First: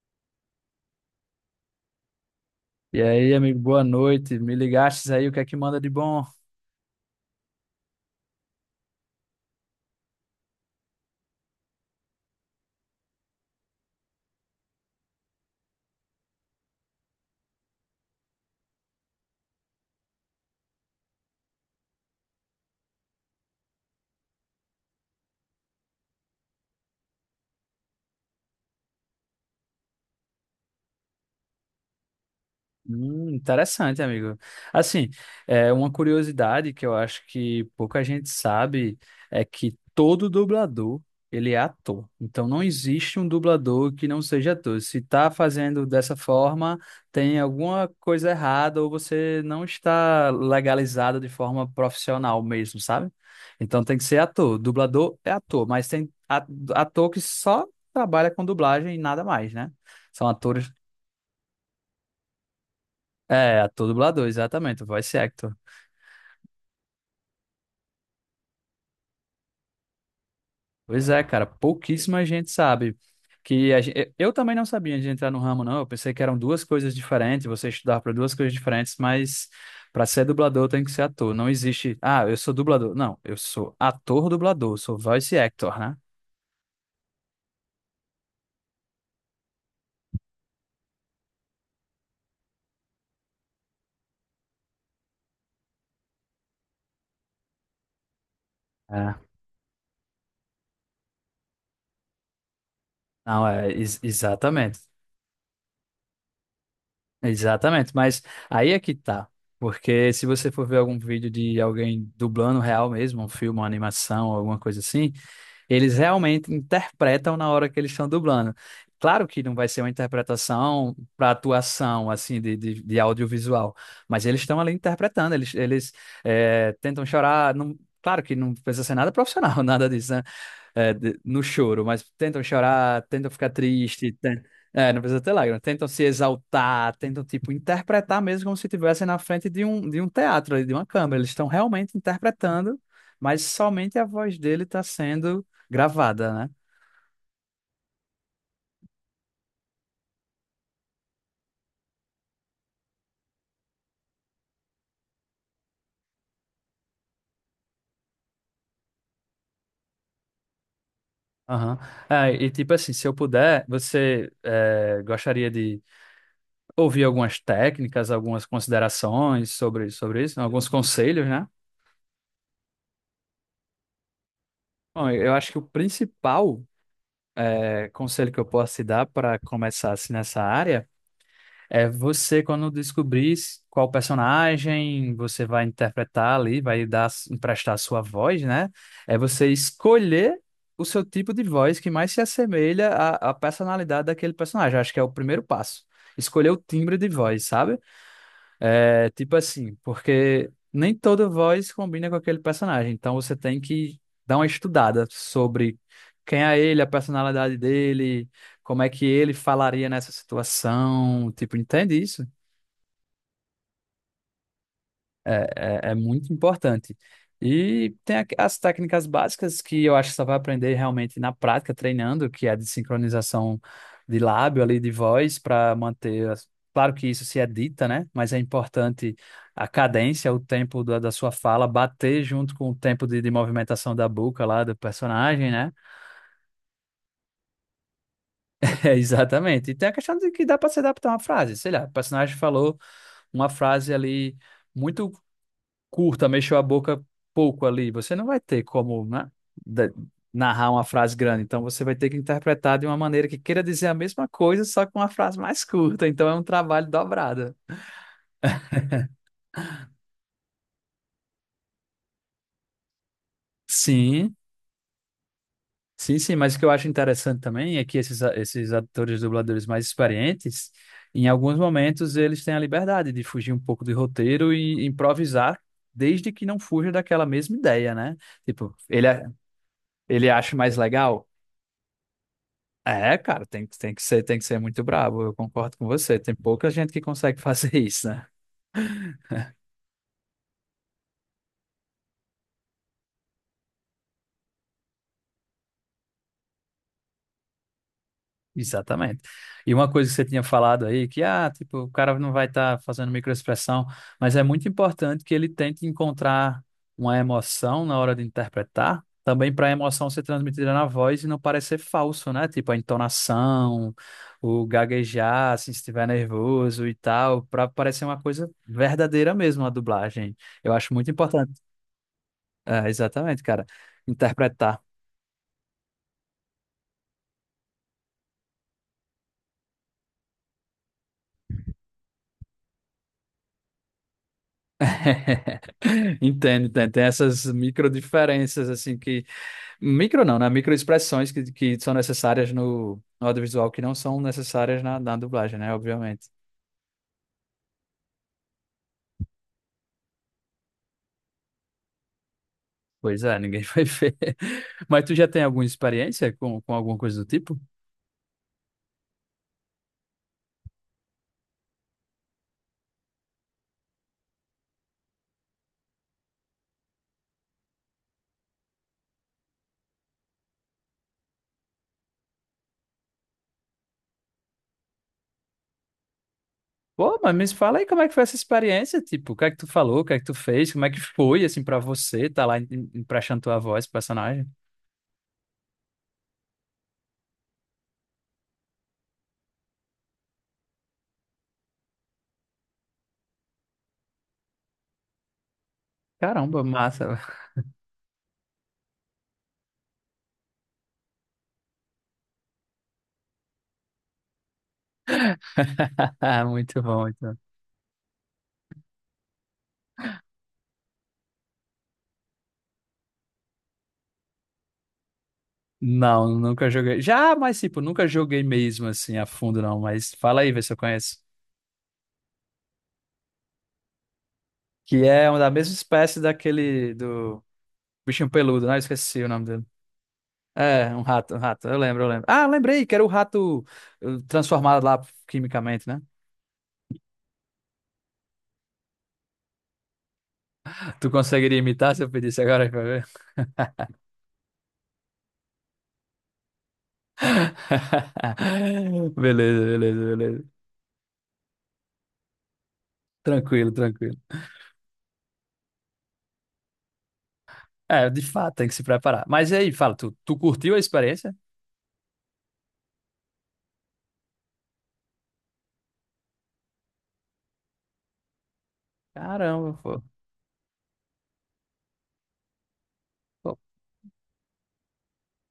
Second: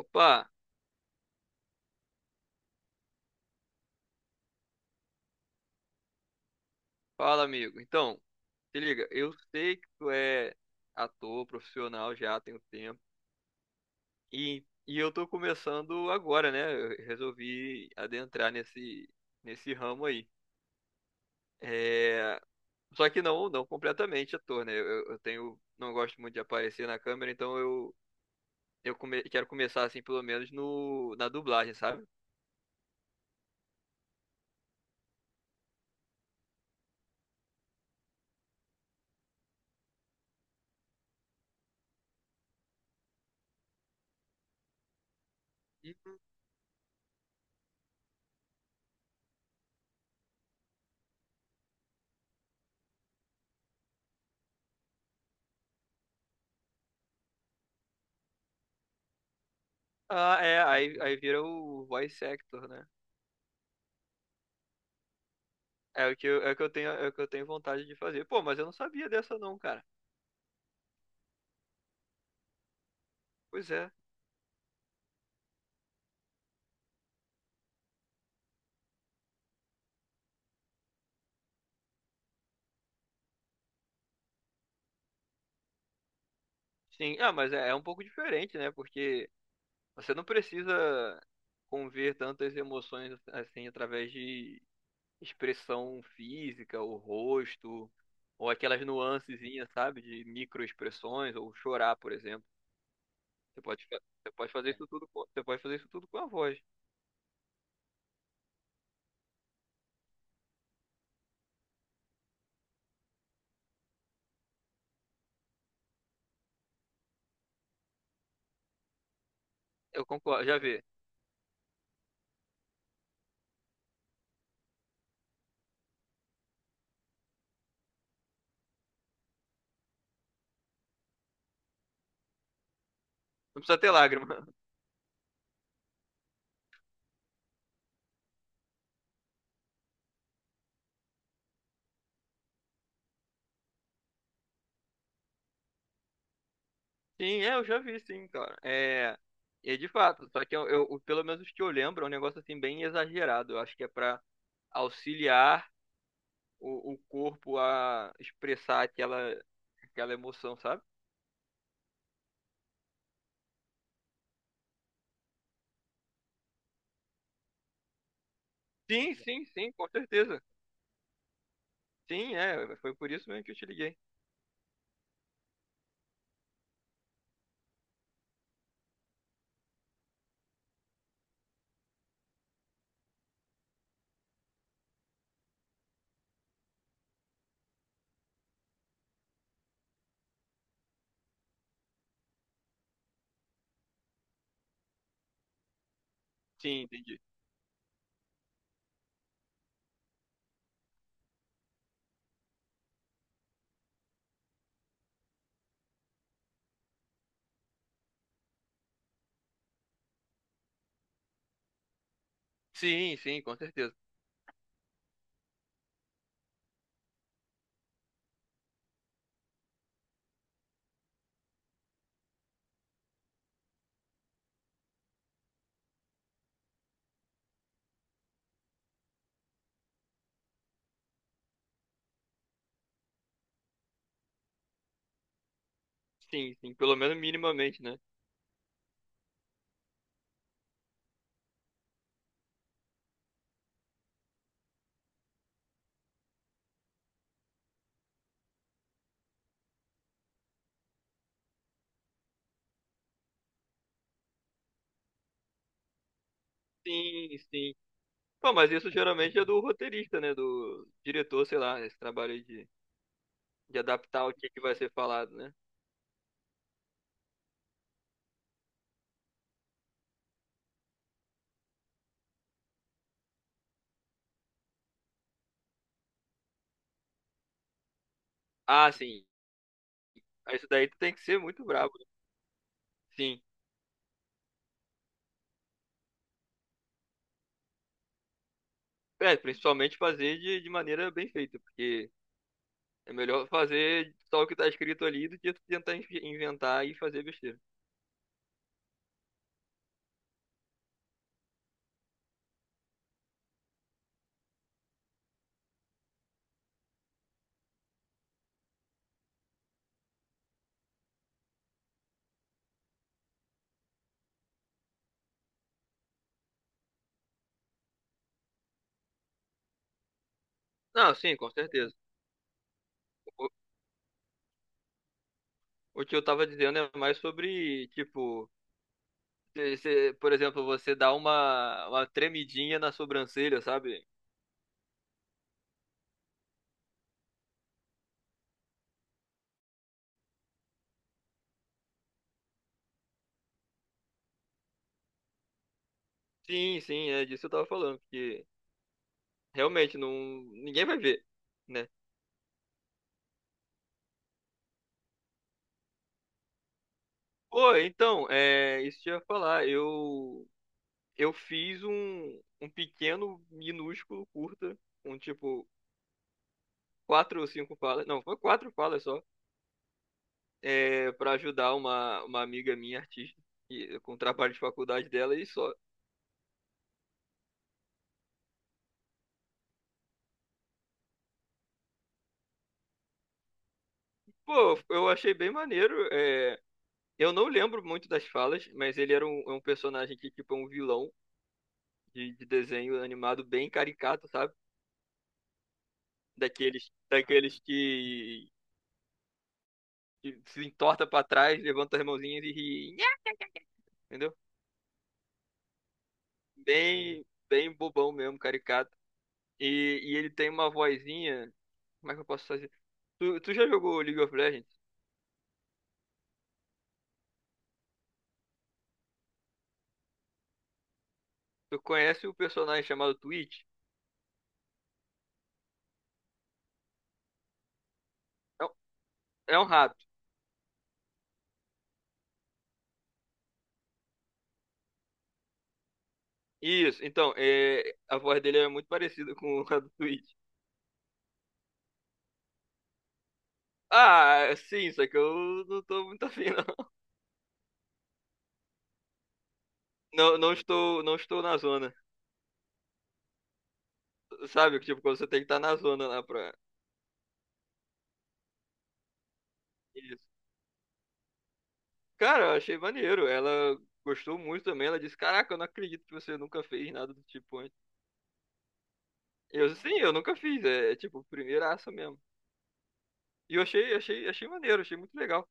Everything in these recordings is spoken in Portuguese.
Opa, E aí, amigo, boa noite. Me ligastes aí, o que é que manda de bom? fala amigo. Então, se liga, eu sei que tu é ator profissional já tem um tempo e eu tô começando agora, né? Eu resolvi adentrar nesse nesse ramo aí. É, só que não completamente ator, né? Eu tenho, não gosto muito de aparecer na câmera, então quero começar assim pelo menos no na dublagem, sabe? Interessante, amigo. Assim, é uma curiosidade que eu acho que pouca gente sabe é que todo dublador, ele é ator. Então não existe um dublador que não seja ator. Se está fazendo dessa Uhum. forma, tem alguma coisa errada ou você não está legalizado de forma profissional mesmo, sabe? Então tem que ser ator. Dublador é ator, mas tem ator que só trabalha com dublagem e nada mais, né? São Ah, é, atores, aí vira o voice actor, né? é, ator dublador, exatamente, voice actor. É o que eu, é o que eu tenho, É o que eu tenho vontade de fazer. Pô, mas eu não sabia dessa não, cara. Pois é, cara, pouquíssima gente sabe. Pois Que é. Eu também não sabia de entrar no ramo, não. Eu pensei que eram duas coisas diferentes, você estudava para duas coisas diferentes, mas para ser dublador tem que ser ator. Não existe, ah, eu sou dublador. Não, eu sou ator dublador, sou voice actor, né? Sim. Ah, mas é, é um pouco diferente, né? Porque você não precisa conver tantas emoções assim através de expressão física, o rosto, ou aquelas É. nuancezinhas, sabe? De microexpressões, ou chorar, por exemplo. Não, é, exatamente. Você pode fazer isso tudo com a voz. Exatamente, mas aí é que tá. Porque se você for ver algum vídeo de alguém dublando real mesmo, um filme, uma animação, alguma coisa assim, eles realmente interpretam na hora que eles estão dublando. Claro que não vai ser uma Eu concordo, já vê. interpretação para atuação, assim, de audiovisual, mas eles estão ali interpretando, tentam chorar. Claro que não precisa ser nada profissional, nada disso, né? É, no choro, mas tentam chorar, tentam ficar Não precisa ter triste, lágrima. é, não precisa ter lágrimas, tentam se exaltar, tentam, tipo, interpretar mesmo como se estivessem na frente de um teatro, ali, de uma câmera. Eles estão realmente interpretando, mas somente a voz dele está sendo gravada, né? Sim, é, eu já vi, sim, cara. É, é de fato, só que pelo menos os que eu lembro, é um negócio assim bem exagerado. Eu acho que é pra auxiliar o corpo a expressar aquela emoção, sabe? Aham. É, e tipo assim, se eu puder, você é, gostaria de ouvir algumas técnicas, algumas considerações Sim, com sobre, sobre isso, certeza. alguns conselhos, né? Sim, é, foi por isso mesmo que eu te liguei. Bom, eu acho que o principal é, conselho que eu posso te dar para começar assim nessa área é você, quando descobrir qual personagem você vai interpretar ali, vai dar, emprestar a sua voz, né? É você escolher o seu tipo de voz que mais se assemelha à, à personalidade daquele personagem. Acho que é o primeiro passo. Escolher o Sim, timbre de entendi. voz, sabe? É, tipo assim, porque nem toda voz combina com aquele personagem, então você tem que dar uma estudada sobre quem é ele, a personalidade dele, como é que ele falaria nessa situação, tipo, entende isso? Sim, sim, com certeza. É muito importante. E tem as técnicas básicas que eu acho que só vai aprender realmente na prática, treinando, que é de sincronização de lábio ali, de voz, para manter. Claro que isso se edita, né? Mas é importante a cadência, o tempo da sua fala bater junto com o tempo de movimentação da boca lá do personagem, né? Sim, sim, pelo menos minimamente, né? É, exatamente. E tem a questão de que dá para se adaptar a uma frase. Sei lá, o personagem falou uma frase ali. Muito curta, mexeu a boca pouco ali, você não vai ter como, né, da- narrar uma frase grande. Então você vai ter que interpretar de uma maneira que queira dizer a mesma coisa, só com uma frase mais curta. Então é um trabalho Sim, dobrado. sim. Pô, mas isso geralmente é do roteirista, né? Do diretor, sei lá, esse trabalho aí de adaptar o Sim, que que vai ser falado, né? sim. Mas o que eu acho interessante também é que esses, esses atores dubladores mais experientes, em alguns momentos, eles têm a liberdade de fugir um pouco do roteiro e improvisar. Desde que não fuja daquela mesma ideia, né? Tipo, Ah, sim. Ele Aí acha isso mais daí tu tem que legal? ser muito brabo, né? É, Sim. cara, tem que ser muito brabo, eu concordo com você. Tem pouca gente que consegue fazer isso, né? É, principalmente fazer de maneira bem feita, porque é melhor fazer só o que tá escrito ali do que tu tentar inventar e fazer besteira. Exatamente. E uma coisa que você tinha falado aí, que ah, tipo, o cara não vai estar fazendo microexpressão, mas é muito importante que ele tente encontrar uma emoção na hora de interpretar, também para a emoção ser transmitida na voz e não parecer falso, né? Tipo, a entonação, o gaguejar, assim, se estiver nervoso e tal, para parecer uma coisa verdadeira mesmo a dublagem. Eu acho muito Não, sim, com importante. certeza. É, exatamente, O, cara. Interpretar. o que eu tava dizendo é mais sobre, tipo, por exemplo, você dá uma tremidinha na sobrancelha, sabe? Entendo, entendo. Tem essas micro diferenças, assim, que. Micro não, né? Micro expressões que são necessárias no, no audiovisual, que não são necessárias na dublagem, né? Obviamente. Sim, sim, é disso que eu tava falando, porque realmente não, ninguém vai ver, né? Pois é, ninguém vai ver. Mas tu já tem alguma experiência com alguma coisa do tipo? Pô, então, é, isso que eu ia falar, eu fiz um pequeno, minúsculo, curta, com tipo quatro ou cinco falas, não, foi quatro falas só, é, para ajudar uma amiga minha, artista, e- com o trabalho de faculdade dela e só. Pô, mas me fala aí como é que foi essa experiência, tipo, o que é que tu falou, o que é que tu fez, como é que foi, assim, pra você, tá lá emprestando tua voz, pro personagem? Pô, eu achei bem maneiro. É, eu não lembro muito das falas, mas é um personagem que, tipo, é um vilão de desenho animado bem caricato, sabe? Caramba, massa. Daqueles que se entorta pra trás, levanta as mãozinhas e ri. Nhá! Entendeu? Muito bom, muito bom. Bem bobão mesmo, caricato. E ele tem uma vozinha. Como é que eu posso fazer? Tu já jogou League of Legends? Não, nunca joguei. Já, mas tipo, nunca joguei mesmo assim a fundo, não. Mas fala aí, vê se eu conheço. Tu conhece o personagem chamado Twitch? Que é uma da mesma espécie daquele do bichinho É, peludo, um- né? Eu esqueci o nome é dele. um rato. É, um rato, um rato. Eu lembro, eu lembro. Ah, eu lembrei que era o rato transformado lá quimicamente, né? Isso, então, é, a voz dele é muito parecida com a do Twitch. Tu conseguiria imitar se eu pedisse agora pra ver? Ah, sim, só que eu não tô muito afim, não. Beleza, beleza, Não, beleza. Não estou na zona. Tranquilo, tranquilo. Sabe, tipo, quando você tem que estar na zona lá pra. É, de fato, tem que se preparar. Mas e aí, fala, tu, Isso. tu curtiu a experiência? Cara, eu achei maneiro. Ela gostou muito também. Ela disse: Caraca, eu não acredito que você nunca fez nada do tipo antes. Caramba, Eu sim, pô. eu nunca fiz. É, é tipo, primeiraça mesmo. E Pô, achei maneiro, achei muito legal.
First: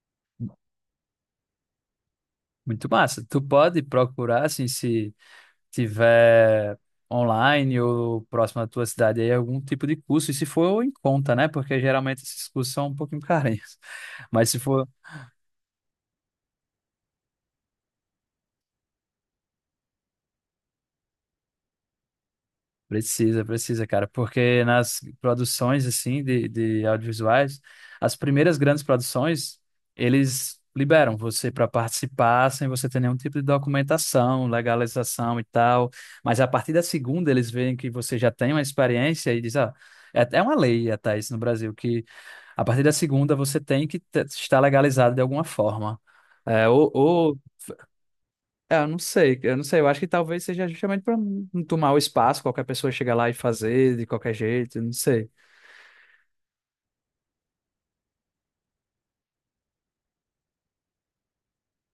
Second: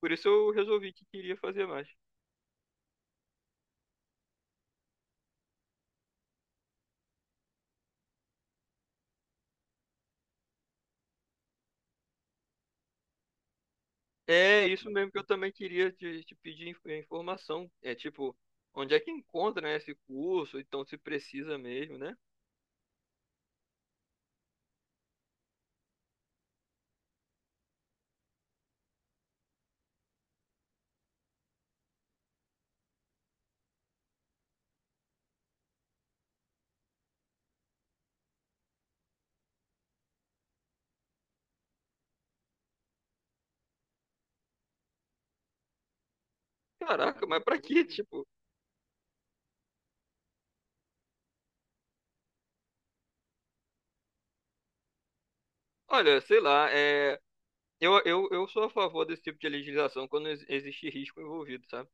Por isso eu resolvi que queria fazer mais. muito massa. Tu pode procurar, assim, se tiver online ou próximo da tua cidade aí, algum tipo de curso, e se for em conta, né? Porque geralmente esses cursos são um pouquinho carinhos. Mas se É for... isso mesmo que eu também queria te pedir informação. É tipo, onde é que encontra, né, esse curso? Então se precisa mesmo, né? Precisa, precisa, cara, porque nas produções assim de audiovisuais, as primeiras grandes produções, eles liberam você para participar sem você ter nenhum tipo de documentação, legalização e tal. Mas a partir da segunda, eles veem que você já tem uma experiência e diz, ah, é até uma lei até isso no Brasil, que a partir da segunda você tem que estar legalizado de alguma forma. É, ou, Caraca, ou mas pra quê? Tipo, é, eu não sei, eu não sei. Eu acho que talvez seja justamente para não tomar o espaço, qualquer pessoa chega lá e fazer de qualquer jeito, eu não sei. olha, sei lá, é. Eu sou a favor desse tipo de legislação quando existe risco envolvido, sabe?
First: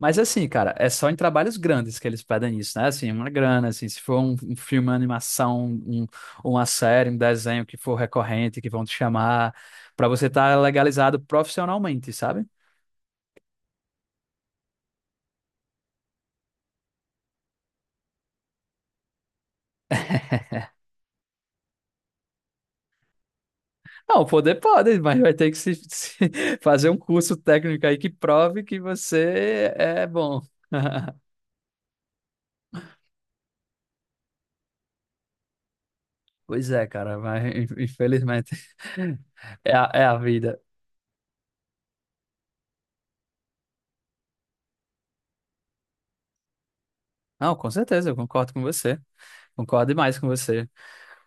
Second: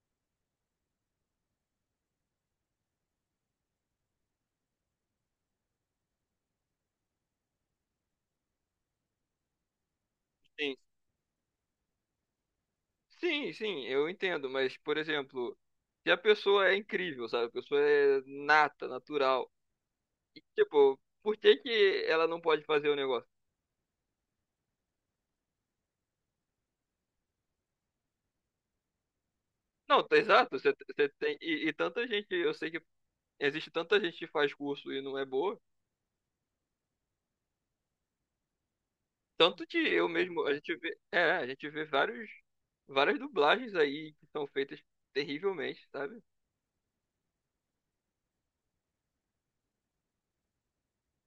Mas assim, cara, é só em trabalhos grandes que eles pedem isso, né? Assim, uma grana, assim, se for um filme, uma animação, uma série, um desenho que for recorrente, que vão te chamar, para você estar Sim, legalizado profissionalmente, sabe? sim, sim, eu entendo, mas, por exemplo, se a pessoa é incrível, sabe? A pessoa é nata, natural. E, tipo, por que que ela não pode fazer o negócio? Não, poder pode, mas vai ter que se, se fazer um curso técnico aí que prove que você Não, é tá bom. exato, você, você tem. E tanta gente, eu sei que existe tanta gente que faz curso e não é boa. Pois é, cara, mas infelizmente Tanto é de a, é eu a mesmo, vida. A gente vê vários, várias dublagens aí que são feitas terrivelmente, sabe? Não, com certeza, eu concordo com você. Concordo demais com você.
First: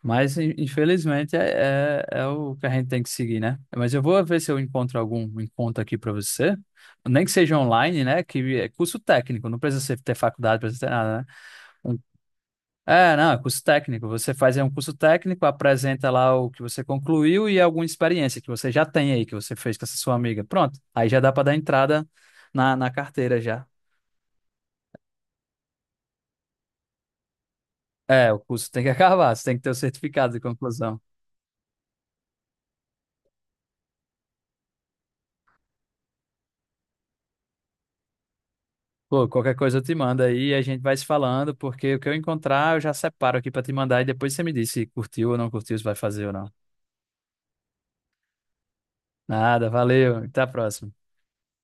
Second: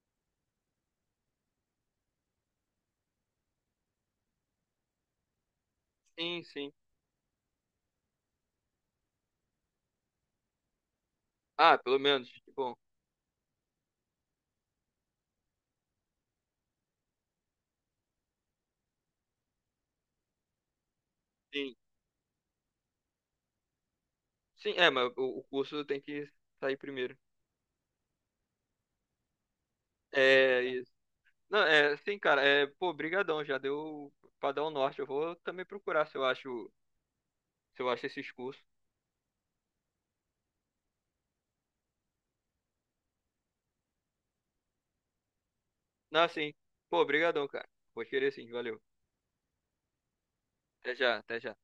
Mas infelizmente é o que a gente tem que seguir, né? Mas eu vou ver se eu encontro algum encontro aqui para Sim, você. sim. Nem que seja online, né? Que é curso técnico, não precisa ter faculdade, não precisa ter nada, né? Ah, pelo menos, bom, É, não, é curso técnico. Você faz aí um curso técnico, apresenta lá o que você concluiu e alguma experiência que você já tem aí, que você fez com essa sua amiga. Pronto, aí já dá para dar sim. entrada na carteira já. Sim, é, mas o curso tem que sair primeiro. É, o curso tem que acabar, você tem que ter o certificado de É, isso. conclusão. Não, é, sim, cara, é, pô, brigadão, já deu pra dar o norte. Eu vou também procurar se eu acho, se eu acho esses cursos. Pô, qualquer coisa eu te mando aí e a gente vai se falando, porque o que eu encontrar eu já separo aqui para te mandar e depois você me diz se curtiu ou não curtiu, se vai Não, fazer ou não. sim. Pô, brigadão, cara. Vou querer sim, valeu. Nada, valeu, até a próxima. Até já, até já.